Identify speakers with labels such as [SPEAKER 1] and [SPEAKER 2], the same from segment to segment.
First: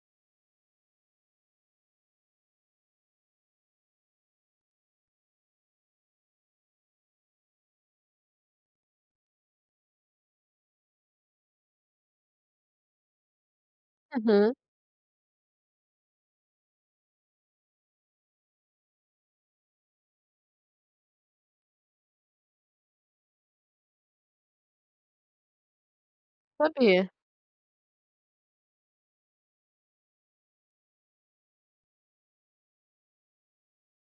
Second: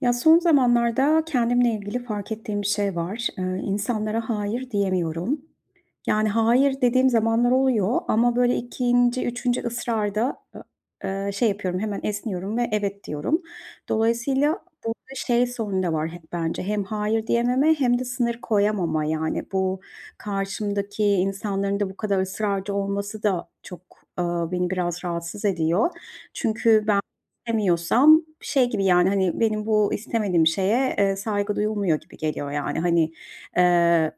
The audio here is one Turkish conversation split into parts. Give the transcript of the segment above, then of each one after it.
[SPEAKER 1] Ya son zamanlarda kendimle ilgili fark ettiğim bir şey var. Eee, insanlara "hayır" diyemiyorum. Yani "hayır" dediğim zamanlar oluyor ama böyle 2. 3. ısrarda, eee, eee, şey yapıyorum, hemen esniyorum ve "evet" diyorum.
[SPEAKER 2] Hı hı.
[SPEAKER 1] Dolayısıyla burada şey sorunu da var hep bence hem "hayır" diyememe hem de sınır koyamama. Yani, bu karşımdaki insanların da bu kadar ısrarcı olması da çok, ııı, beni biraz rahatsız ediyor. Çünkü ben
[SPEAKER 2] Tabii.
[SPEAKER 1] istemiyorsam şey gibi, yani, hani, benim bu istemediğim şeye, eee, saygı duyulmuyor gibi geliyor; yani, hani, eee,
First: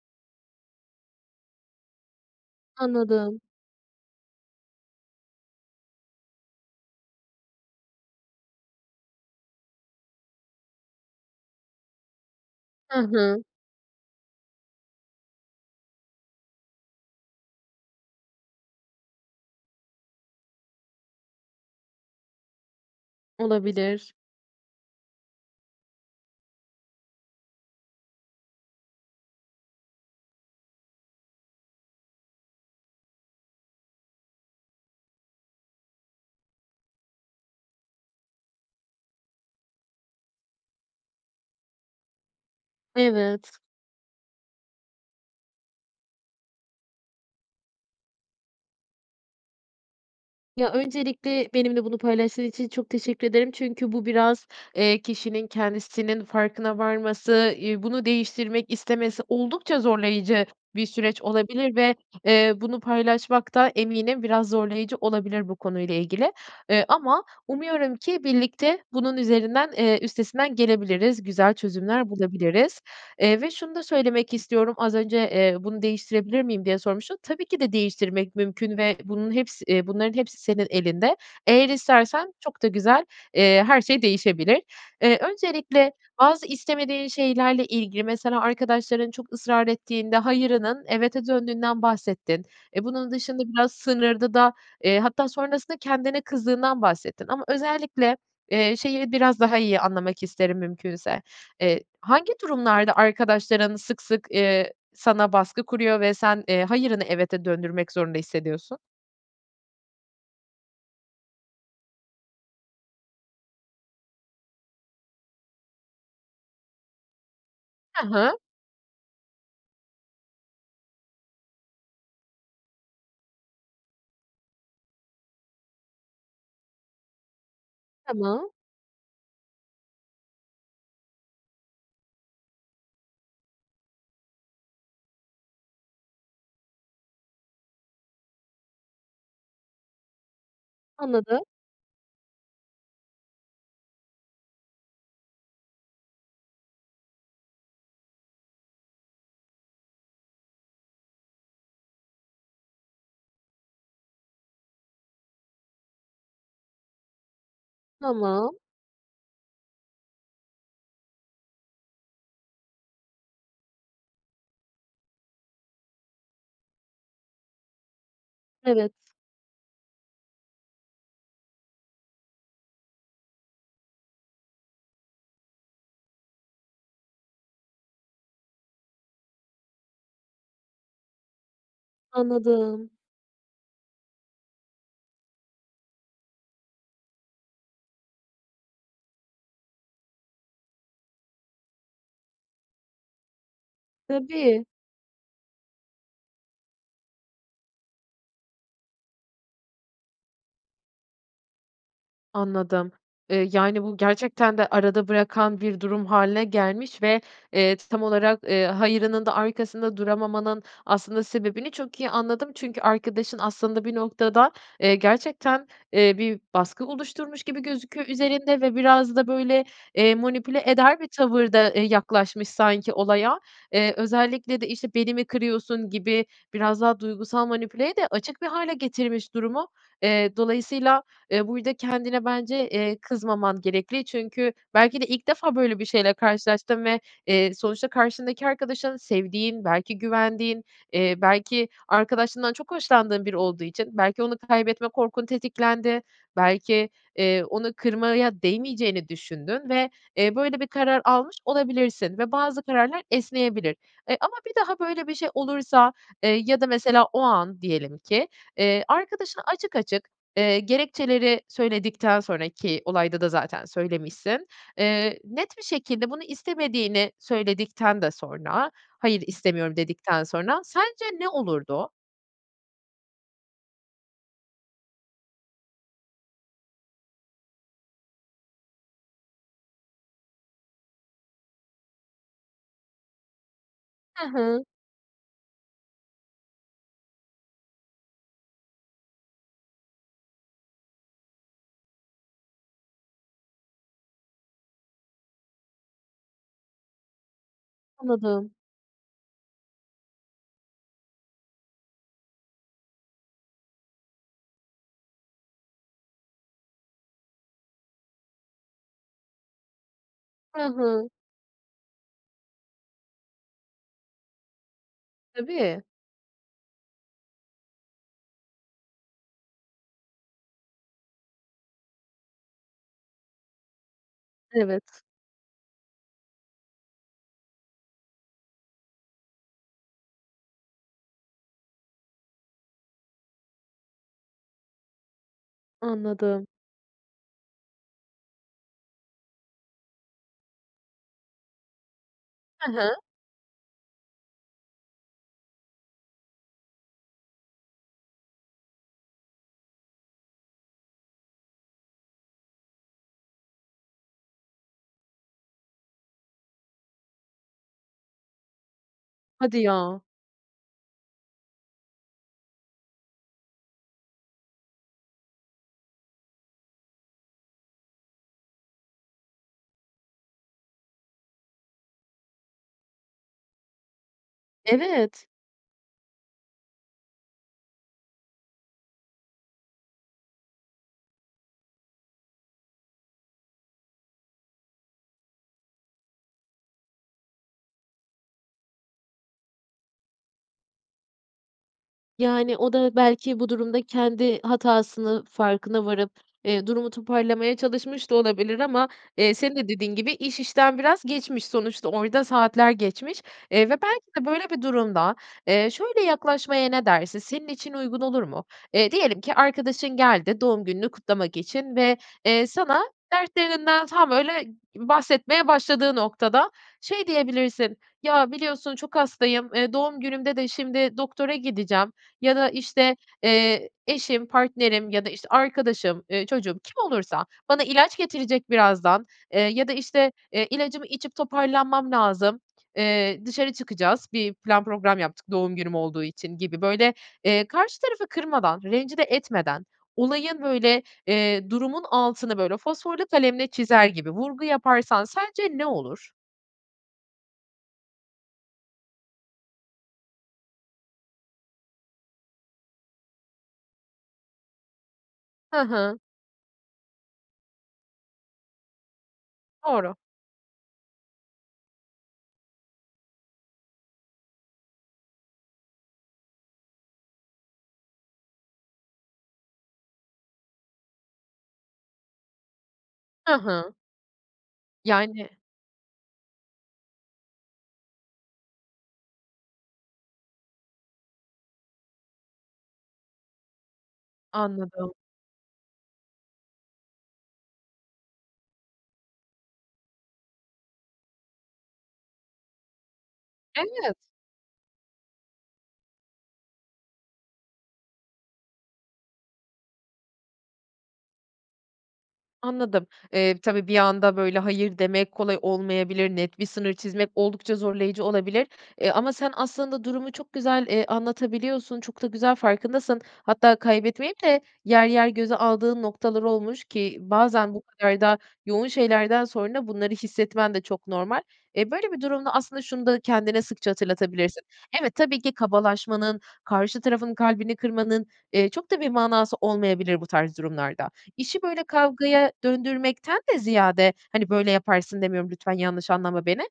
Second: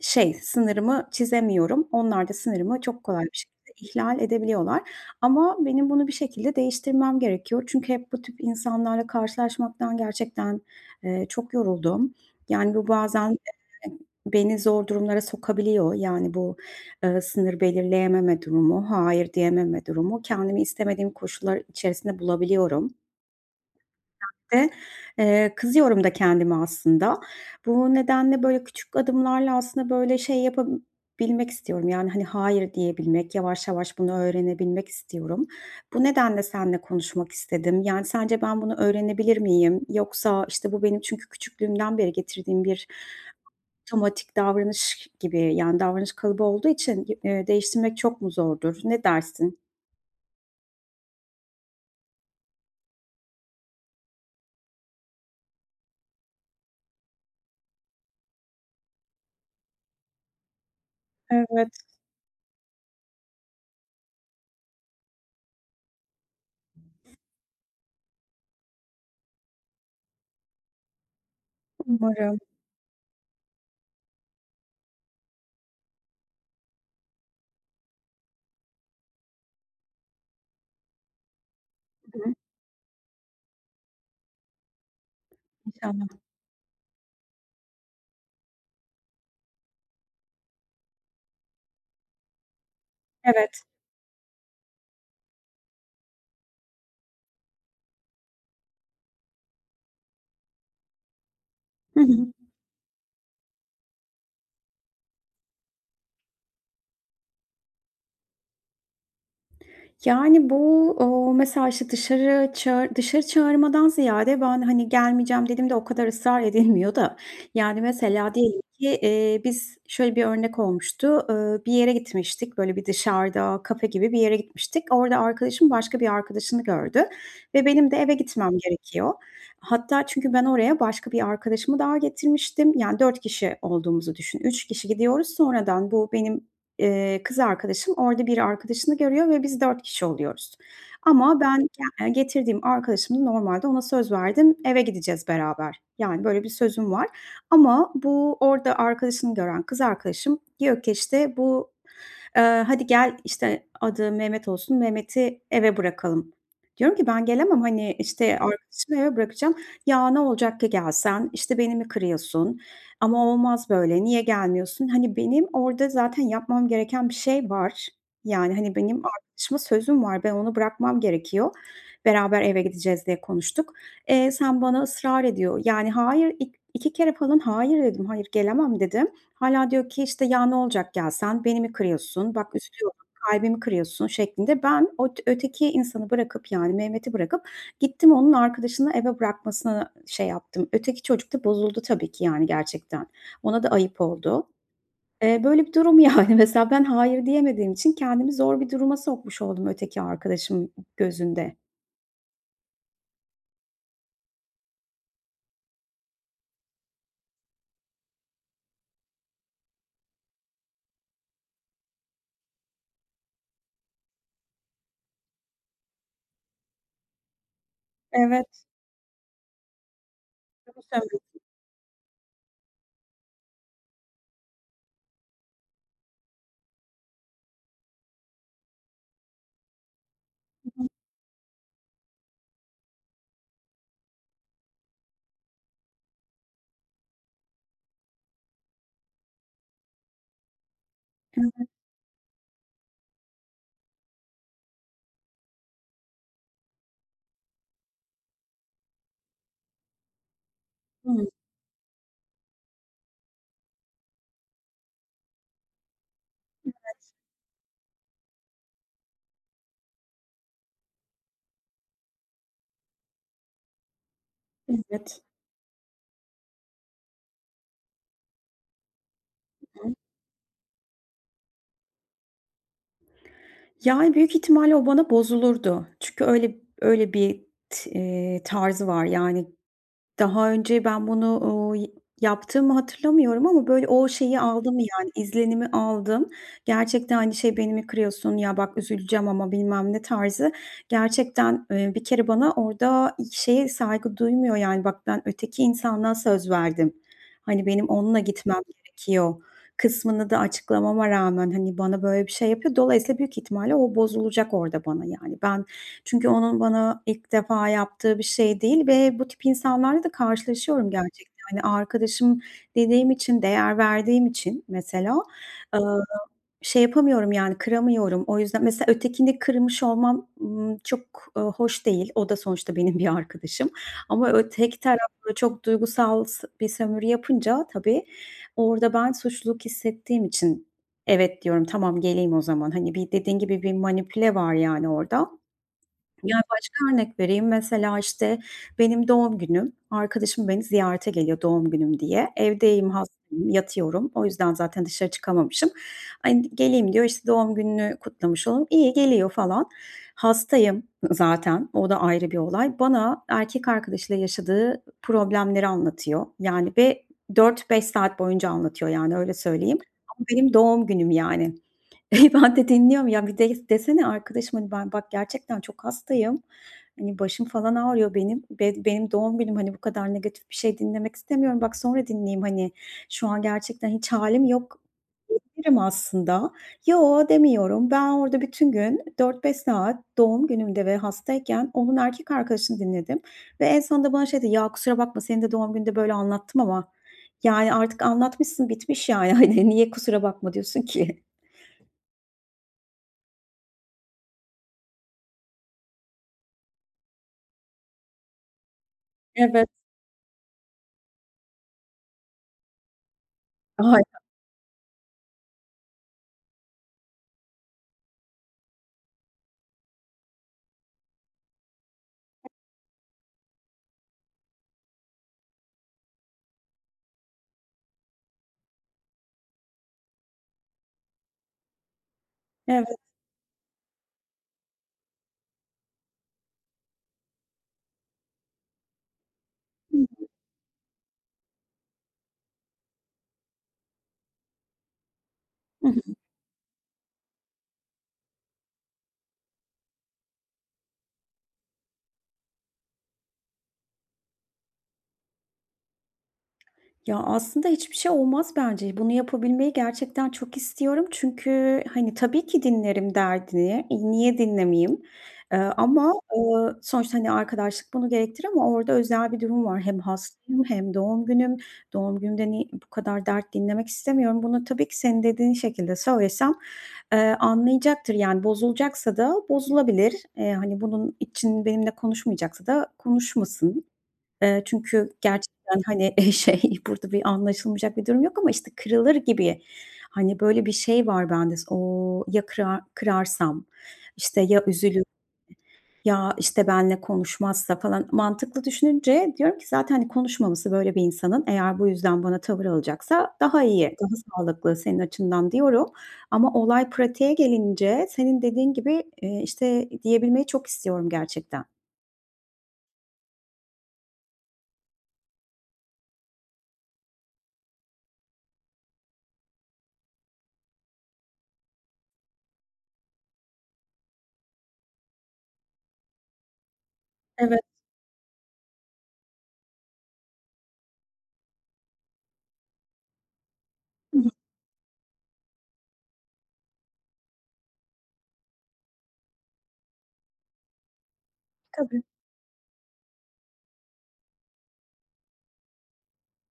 [SPEAKER 1] şey sınırımı çizemiyorum. Onlar da sınırımı çok kolay bir
[SPEAKER 2] Anladım.
[SPEAKER 1] şekilde ihlal edebiliyorlar ama benim bunu bir şekilde değiştirmem gerekiyor çünkü hep bu tip insanlarla karşılaşmaktan gerçekten, eee, çok yoruldum. Yani, bu
[SPEAKER 2] Hı
[SPEAKER 1] bazen
[SPEAKER 2] hı.
[SPEAKER 1] [unintelligible] beni zor durumlara sokabiliyor; yani, bu, eee, sınır belirleyememe durumu, "hayır" diyememe durumu. Kendimi istemediğim koşullar içerisinde bulabiliyorum.
[SPEAKER 2] Olabilir.
[SPEAKER 1] [unintelligible] Eee, kızıyorum da kendime aslında. Bu nedenle böyle küçük adımlarla aslında böyle şey yapabilmek istiyorum; yani, hani, "hayır" diyebilmek, yavaş yavaş bunu öğrenebilmek istiyorum. Bu nedenle seninle konuşmak istedim, yani, sence ben bunu öğrenebilir miyim yoksa, işte, bu benim çünkü küçüklüğümden beri getirdiğim bir
[SPEAKER 2] Evet.
[SPEAKER 1] otomatik davranış gibi, yani, davranış kalıbı olduğu için, eee, değiştirmek çok mu zordur? Ne dersin?
[SPEAKER 2] Ya, öncelikle benimle bunu paylaştığın için çok teşekkür ederim. Çünkü bu biraz, eee, kişinin kendisinin farkına varması, iii, bunu değiştirmek istemesi oldukça zorlayıcı bir süreç olabilir
[SPEAKER 1] Evet.
[SPEAKER 2] ve, eee, bunu paylaşmak da eminim biraz zorlayıcı olabilir bu konuyla ilgili, ııı, ama umuyorum ki birlikte bunun üzerinden eee, üstesinden gelebiliriz, güzel çözümler
[SPEAKER 1] Umarım.
[SPEAKER 2] bulabiliriz. Eee, ve şunu da söylemek istiyorum, az önce, eee, bunu değiştirebilir miyim diye sormuştun. Tabii ki de değiştirmek mümkün ve bunun hepsi eee, bunların hepsi senin elinde. Eğer
[SPEAKER 1] I
[SPEAKER 2] istersen
[SPEAKER 1] hı.
[SPEAKER 2] çok da güzel, eee, her şey değişebilir. Eee, öncelikle
[SPEAKER 1] İnşallah.
[SPEAKER 2] bazı istemediğin şeylerle ilgili, mesela, arkadaşların çok ısrar ettiğinde "hayır"ının "evet"e döndüğünden bahsettin. E, bunun dışında
[SPEAKER 1] Evet.
[SPEAKER 2] biraz sınırdı da, eee, hatta sonrasında kendine kızdığından bahsettin ama özellikle, eee, şeyi biraz daha iyi anlamak isterim, mümkünse. Eee,
[SPEAKER 1] Hı hı.
[SPEAKER 2] hangi durumlarda arkadaşların sık sık, eee, sana baskı kuruyor ve sen, eee, "hayır"ını "evet"e döndürmek zorunda hissediyorsun?
[SPEAKER 1] Yani, bu, ooo, mesela, işte, dışarı çağı dışarı çağırmadan ziyade ben, hani, gelmeyeceğim dediğimde o kadar ısrar edilmiyor da, yani,
[SPEAKER 2] Hı
[SPEAKER 1] mesela
[SPEAKER 2] hı.
[SPEAKER 1] diyelim ki, eee, biz şöyle bir örnek olmuştu. Iıı, bir yere gitmiştik, böyle, bir dışarıda kafe gibi bir yere gitmiştik. Orada arkadaşım başka bir arkadaşını gördü ve benim de eve
[SPEAKER 2] Tamam.
[SPEAKER 1] gitmem gerekiyor. Hatta çünkü ben oraya başka bir arkadaşımı daha getirmiştim, yani, 4 kişi olduğumuzu düşün. 3 kişi gidiyoruz. Sonradan bu benim, eee, kız arkadaşım orada bir arkadaşını görüyor ve biz 4 kişi oluyoruz ama
[SPEAKER 2] Anladım.
[SPEAKER 1] ben, yani, getirdiğim arkadaşımı normalde ona söz verdim, eve gideceğiz beraber, yani, böyle bir sözüm var ama bu orada arkadaşını gören kız arkadaşım diyor ki işte bu, ııı, "Hadi gel" işte, adı Mehmet olsun, "Mehmet'i eve bırakalım." Diyorum ki, "Ben gelemem, hani, işte,
[SPEAKER 2] Tamam.
[SPEAKER 1] arkadaşımı eve bırakacağım." "Ya, ne olacak ki gelsen, işte, beni mi kırıyorsun ama olmaz böyle, niye gelmiyorsun?" Hani, benim orada zaten yapmam gereken bir şey var, yani, hani,
[SPEAKER 2] Evet.
[SPEAKER 1] benim arkadaşıma sözüm var, ben onu bırakmam gerekiyor, beraber eve gideceğiz diye konuştuk. Eee, sen bana ısrar ediyor, yani, hayır, ik iki kere falan "hayır" dedim, "hayır gelemem," dedim. Hâlâ diyor ki, işte, ya, olacak gelsen, beni mi kırıyorsun, bak üstü
[SPEAKER 2] Anladım.
[SPEAKER 1] yok, kalbimi kırıyorsun şeklinde. Ben ot öteki insanı bırakıp, yani, Mehmet'i bırakıp gittim onun arkadaşını eve bırakmasına şey yaptım. Öteki çocuk da bozuldu tabii ki, yani, gerçekten. Ona da ayıp oldu.
[SPEAKER 2] Tabii.
[SPEAKER 1] Eee, böyle bir durum, yani, mesela. Ben "hayır" diyemediğim için kendimi zor bir duruma sokmuş oldum öteki arkadaşım gözünde.
[SPEAKER 2] Anladım. Eee, yani bu gerçekten de arada bırakan bir durum hâline gelmiş ve, eee, tam olarak, eee, hayırının da arkasında duramamanın aslında sebebini çok iyi anladım. Çünkü arkadaşın aslında bir noktada, eee, gerçekten, eee, bir baskı oluşturmuş gibi gözüküyor üzerinde
[SPEAKER 1] Evet.
[SPEAKER 2] ve biraz da böyle, eee, manipüle
[SPEAKER 1] Doğru
[SPEAKER 2] eder bir
[SPEAKER 1] söylüyorsun.
[SPEAKER 2] tavırda, eee, yaklaşmış sanki olaya. Eee, özellikle de, işte, "Beni mi kırıyorsun?" gibi biraz daha duygusal manipüleye de açık bir hâle getirmiş durumu. Eee,
[SPEAKER 1] Hı hı.
[SPEAKER 2] dolayısıyla, eee, burada kendine bence, eee, kızmaman gerekli. Çünkü belki de ilk defa böyle bir şeyle karşılaştın ve, eee, sonuçta karşındaki arkadaşın sevdiğin, belki güvendiğin, eee, belki
[SPEAKER 1] Evet.
[SPEAKER 2] arkadaşlığından çok hoşlandığın biri olduğu için belki onu kaybetme korkun tetiklendi, belki, eee, onu kırmaya değmeyeceğini düşündün ve, eee, böyle bir karar
[SPEAKER 1] Evet.
[SPEAKER 2] almış olabilirsin ve bazı kararlar esneyebilir. Eee, ama bir daha böyle bir şey olursa, eee, ya da mesela
[SPEAKER 1] Evet.
[SPEAKER 2] o an diyelim ki, eee, arkadaşına açık açık, eee, gerekçeleri söyledikten sonra, ki olayda da zaten söylemişsin, eee,
[SPEAKER 1] Evet.
[SPEAKER 2] net bir şekilde bunu istemediğini söyledikten de sonra, "Hayır, istemiyorum."
[SPEAKER 1] Hı hı.
[SPEAKER 2] dedikten sonra sence ne olurdu?
[SPEAKER 1] Yani, büyük ihtimalle o bana bozulurdu çünkü öyle öyle bir t eee, tarzı var. Yani daha önce ben bunu, uuu, yaptığımı hatırlamıyorum ama, böyle, o
[SPEAKER 2] Hı
[SPEAKER 1] şeyi
[SPEAKER 2] hı.
[SPEAKER 1] aldım, yani, izlenimi aldım. Gerçekten, hani, şey: "Beni mi kırıyorsun? Ya, bak üzüleceğim ama." bilmem ne tarzı gerçekten, eee, bir kere bana orada hiç şeye saygı duymuyor, yani, bak, ben öteki insana söz verdim, hani, benim onunla
[SPEAKER 2] Anladım.
[SPEAKER 1] gitmem gerekiyor kısmını da açıklamama rağmen, hani, bana böyle bir şey yapıyor. Dolayısıyla büyük ihtimalle o bozulacak orada bana, yani, ben çünkü onun bana ilk defa yaptığı bir şey değil ve bu tip insanlarla da
[SPEAKER 2] Hı
[SPEAKER 1] karşılaşıyorum
[SPEAKER 2] hı.
[SPEAKER 1] gerçekte. Hani, arkadaşım dediğim için, değer verdiğim için mesela, eee,
[SPEAKER 2] Tabii.
[SPEAKER 1] şey yapamıyorum, yani, kıramıyorum. O yüzden mesela ötekini kırmış olmam, ııı, çok, ııı, hoş değil. O da sonuçta benim bir arkadaşım ama ö tek
[SPEAKER 2] Evet.
[SPEAKER 1] taraflı çok duygusal s bir sömürü yapınca tabii, orada ben suçluluk hissettiğim için: "Evet.", diyorum, "Tamam, geleyim o zaman." hani, bir dediğin gibi, bir manipüle var yani orada. Ya,
[SPEAKER 2] Anladım.
[SPEAKER 1] başka örnek vereyim. Mesela, işte, benim doğum günüm, arkadaşım beni ziyarete geliyor doğum günüm diye.
[SPEAKER 2] Hı hı.
[SPEAKER 1] Evdeyim, hastayım, yatıyorum. O yüzden zaten dışarı çıkamamışım. Hani, "Geleyim.", diyor, işte, "Doğum gününü kutlamış olurum." İyi, geliyor falan. Hastayım ı zaten, o da ayrı bir olay. Bana erkek arkadaşıyla yaşadığı problemleri anlatıyor, yani, ve 4-5 saat boyunca anlatıyor, yani, öyle
[SPEAKER 2] Hadi
[SPEAKER 1] söyleyeyim.
[SPEAKER 2] ya.
[SPEAKER 1] Bu benim doğum günüm, yani. E, ben de dinliyorum. Ya, bir delif desene "Arkadaşım, hani, ben bak, gerçekten çok hastayım, hani, başım falan ağrıyor benim, bed benim doğum günüm, hani, bu kadar negatif bir şey dinlemek istemiyorum. Bak, sonra dinleyeyim, hani, şu an gerçekten hiç hâlim yok."
[SPEAKER 2] Evet.
[SPEAKER 1] diyebilirim aslında. Yo, demiyorum. Ben orada bütün gün 4-5 saat doğum günümde ve hastayken onun erkek arkadaşını dinledim ve en sonunda bana şey dedi, "Ya, kusura bakma. Senin de doğum gününde böyle anlattım ama." Yani, artık anlatmışsın bitmiş, yani, hani, niye kusura bakma diyorsun ki?
[SPEAKER 2] Yani o da belki bu durumda kendi hatasını farkına varıp, eee, durumu toparlamaya çalışmış da olabilir ama, eee, senin de
[SPEAKER 1] Evet.
[SPEAKER 2] dediğin gibi iş işten biraz geçmiş. Sonuçta orada saatler geçmiş, eee, ve belki
[SPEAKER 1] [unintelligible]
[SPEAKER 2] de böyle bir durumda, eee, şöyle yaklaşmaya ne dersin, senin için uygun olur mu? Eee, diyelim ki arkadaşın geldi doğum gününü kutlamak için ve, eee, sana dertlerinden tam, böyle, b bahsetmeye başladığı noktada şey diyebilirsin, "Ya biliyorsun çok hastayım, eee, doğum günümde de şimdi doktora gideceğim." ya da,
[SPEAKER 1] Evet.
[SPEAKER 2] işte, eee, "Eşim, partnerim ya da, işte, arkadaşım, eee, çocuğum," kim olursa "bana ilaç getirecek birazdan, eee, ya da,
[SPEAKER 1] Hı
[SPEAKER 2] işte,
[SPEAKER 1] hı.
[SPEAKER 2] eee, ilacımı içip toparlanmam lazım, eee, dışarı çıkacağız, bir plan program yaptık doğum günüm
[SPEAKER 1] Hı
[SPEAKER 2] olduğu
[SPEAKER 1] hı.
[SPEAKER 2] için." gibi böyle, eee, karşı tarafı kırmadan, rencide etmeden, olayın, böyle, eee, durumun altını böyle fosforlu kalemle çizer gibi vurgu yaparsan sence ne olur?
[SPEAKER 1] Ya, aslında hiçbir şey olmaz bence. Bunu yapabilmeyi gerçekten çok istiyorum çünkü hani, tabii ki dinlerim derdini. E, niye dinlemeyeyim,
[SPEAKER 2] Hı
[SPEAKER 1] eee,
[SPEAKER 2] hı.
[SPEAKER 1] ama, ııı, sonuçta, hani, arkadaşlık bunu gerektirir ama orada özel bir durum var.
[SPEAKER 2] Doğru.
[SPEAKER 1] Hem hastayım hem doğum günüm. Doğum günümde niy bu kadar dert dinlemek istemiyorum. Bunu tabii ki senin dediğin şekilde söylesem, ııı, anlayacaktır. Yani bozulacaksa da bozulabilir. Eee, hani, bunun için benimle konuşmayacaksa da
[SPEAKER 2] Hı hı.
[SPEAKER 1] konuşmasın. Eee, çünkü
[SPEAKER 2] Yani
[SPEAKER 1] gerçekten, hani, eee, şey, burada bir anlaşılmayacak bir durum yok ama, işte, kırılır gibi, hani, böyle bir şey var bende s, ooo, "Ya kırar kırarsam, işte, ya
[SPEAKER 2] Anladım.
[SPEAKER 1] üzülürse ya, işte, benle konuşmazsa?" falan. Mantıklı düşününce diyorum ki, "Zaten, hani, konuşmaması böyle bir insanın eğer bu yüzden bana tavır alacaksa daha iyi,
[SPEAKER 2] Evet.
[SPEAKER 1] daha sağlıklı senin açından." diyorum. Ama olay pratiğe gelince senin dediğin gibi, eee, işte diyebilmeyi çok istiyorum gerçekten.
[SPEAKER 2] Anladım. Eee, tabii, bir anda, böyle, hayır demek kolay olmayabilir, net bir sınır çizmek oldukça zorlayıcı olabilir. Eee, ama sen aslında durumu çok güzel, eee, anlatabiliyorsun, çok da güzel farkındasın. Hatta kaybetmeyip de yer yer göze aldığın noktalar olmuş ki bazen
[SPEAKER 1] Evet.
[SPEAKER 2] bu kadar da yoğun şeylerden sonra bunları hissetmen de çok normal. E, böyle bir durumda aslında şunu da kendine sıkça
[SPEAKER 1] Hı hı.
[SPEAKER 2] hatırlatabilirsin. Evet, tabii ki kabalaşmanın, karşı tarafın kalbini kırmanın, eee, çok da bir manası olmayabilir bu tarz durumlarda. İşi böyle,
[SPEAKER 1] Tabii.
[SPEAKER 2] kavgaya döndürmekten de ziyade, hani, böyle, yaparsın demiyorum, lütfen yanlış anlama beni.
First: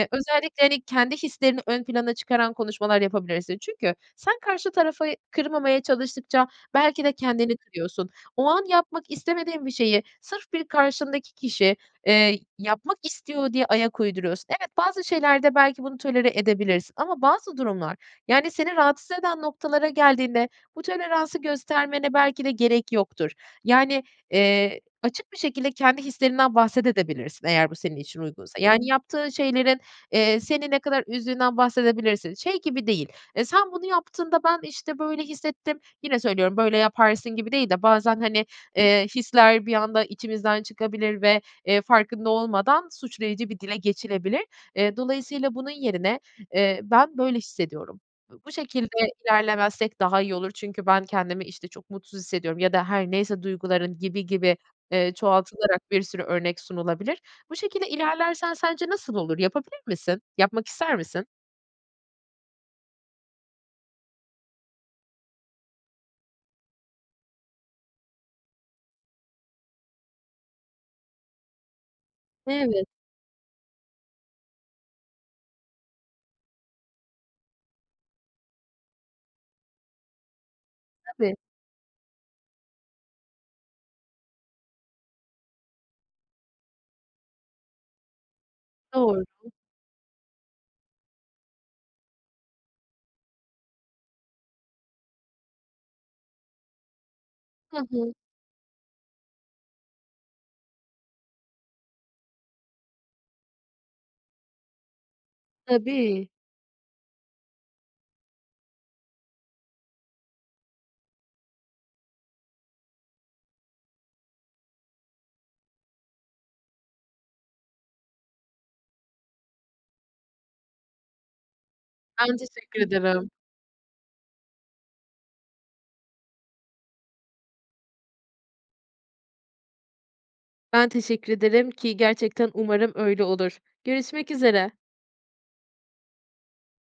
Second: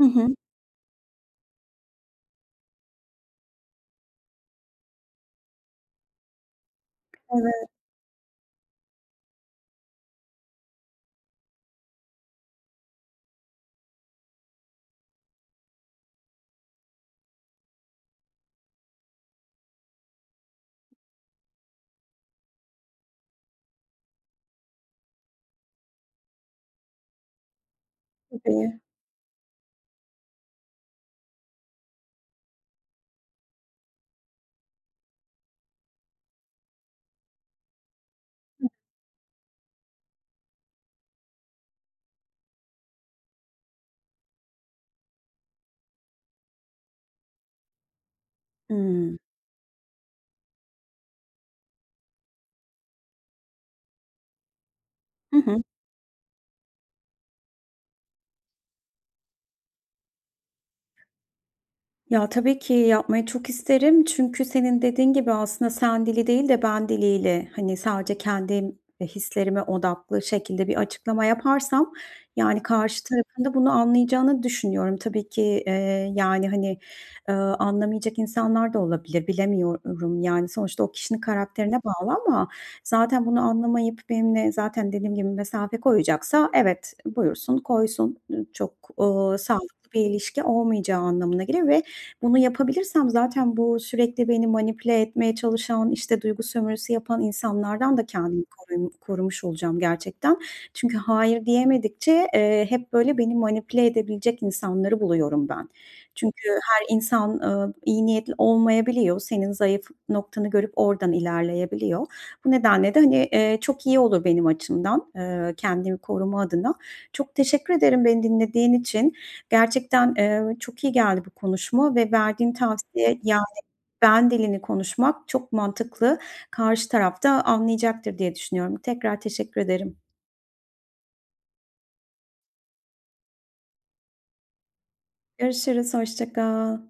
[SPEAKER 1] Hı hı.
[SPEAKER 2] özellikle, hani, kendi hislerini ön plana çıkaran konuşmalar yapabilirsin. Çünkü sen karşı tarafı kırmamaya çalıştıkça belki de kendini
[SPEAKER 1] Evet.
[SPEAKER 2] kırıyorsun. O an yapmak istemediğin bir şeyi, sırf bir karşındaki kişi, eee, yapmak istiyor diye ayak uyduruyorsun. Evet, bazı şeylerde belki bunu tolere edebilirsin ama bazı durumlar, yani, seni rahatsız eden noktalara geldiğinde bu toleransı göstermene belki de gerek yoktur. Yani, eee, açık bir şekilde kendi hislerinden bahsedebilirsin de eğer bu senin için uygunsa.
[SPEAKER 1] Tabii.
[SPEAKER 2] Yani, yaptığın şeylerin, eee, seni ne kadar üzdüğünden bahsedebilirsin. Şey gibi değil. Eee, sen bunu yaptığında ben, işte, böyle hissettim. Yine söylüyorum; böyle yaparsın gibi değil de bazen, hani,
[SPEAKER 1] Hı.
[SPEAKER 2] eee, hisler bir anda içimizden çıkabilir ve, eee, farkında olmadan suçlayıcı bir dile geçilebilir. Eee, dolayısıyla bunun yerine, eee, ben böyle hissediyorum. B bu şekilde
[SPEAKER 1] I.
[SPEAKER 2] ilerlemezsek daha iyi olur çünkü ben kendimi işte çok mutsuz hissediyorum ya da her neyse duyguların gibi gibi, eee,
[SPEAKER 1] Hı hı.
[SPEAKER 2] çoğaltılarak bir sürü örnek sunulabilir. Bu şekilde ilerlersen sence nasıl olur? Yapabilir misin? Yapmak ister misin?
[SPEAKER 1] Ya, tabii ki yapmayı çok isterim. Çünkü senin dediğin gibi aslında sen dili değil de ben diliyle, hani, sadece kendim, eee, hislerime odaklı şekilde bir açıklama yaparsam, yani,
[SPEAKER 2] Evet.
[SPEAKER 1] karşı tarafın da bunu anlayacağını düşünüyorum. Tabii ki, eee, yani, hani, eee, anlamayacak insanlar da olabilir, bilemiyorum. Yani, sonuçta o kişinin
[SPEAKER 2] Tabii.
[SPEAKER 1] karakterine bağlı ama zaten bunu anlamayıp benimle zaten dediğim gibi mesafe koyacaksa evet, buyursun koysun. Dü çok,
[SPEAKER 2] Doğru.
[SPEAKER 1] uuu, sağlıklı bir ilişki olmayacağı anlamına gelir ve bunu yapabilirsem zaten bu sürekli beni manipüle etmeye çalışan, işte, duygu sömürüsü yapan
[SPEAKER 2] Hı
[SPEAKER 1] insanlardan da
[SPEAKER 2] hı.
[SPEAKER 1] kendimi korum korumuş olacağım gerçekten. Çünkü hayır diyemedikçe, eee, hep böyle, beni manipüle edebilecek insanları buluyorum ben.
[SPEAKER 2] Tabii.
[SPEAKER 1] Çünkü her insan, ııı, iyi niyetli olmayabiliyor. Senin zayıf noktanı görüp ordan ilerleyebiliyor. Bu nedenle de, hani, eee, çok iyi olur benim açımdan, eee, kendimi koruma adına. Çok teşekkür ederim beni dinlediğin için. Gerçekten, eee, çok iyi geldi bu konuşma ve
[SPEAKER 2] Ben
[SPEAKER 1] verdiğin
[SPEAKER 2] teşekkür
[SPEAKER 1] tavsiye
[SPEAKER 2] ederim.
[SPEAKER 1] yani, ben dilini konuşmak çok mantıklı. Karşı taraf da anlayacaktır diye düşünüyorum. Tekrar teşekkür ederim.
[SPEAKER 2] Ben teşekkür ederim ki gerçekten umarım öyle olur. Görüşmek üzere.
[SPEAKER 1] Görüşürüz, hoşça kal.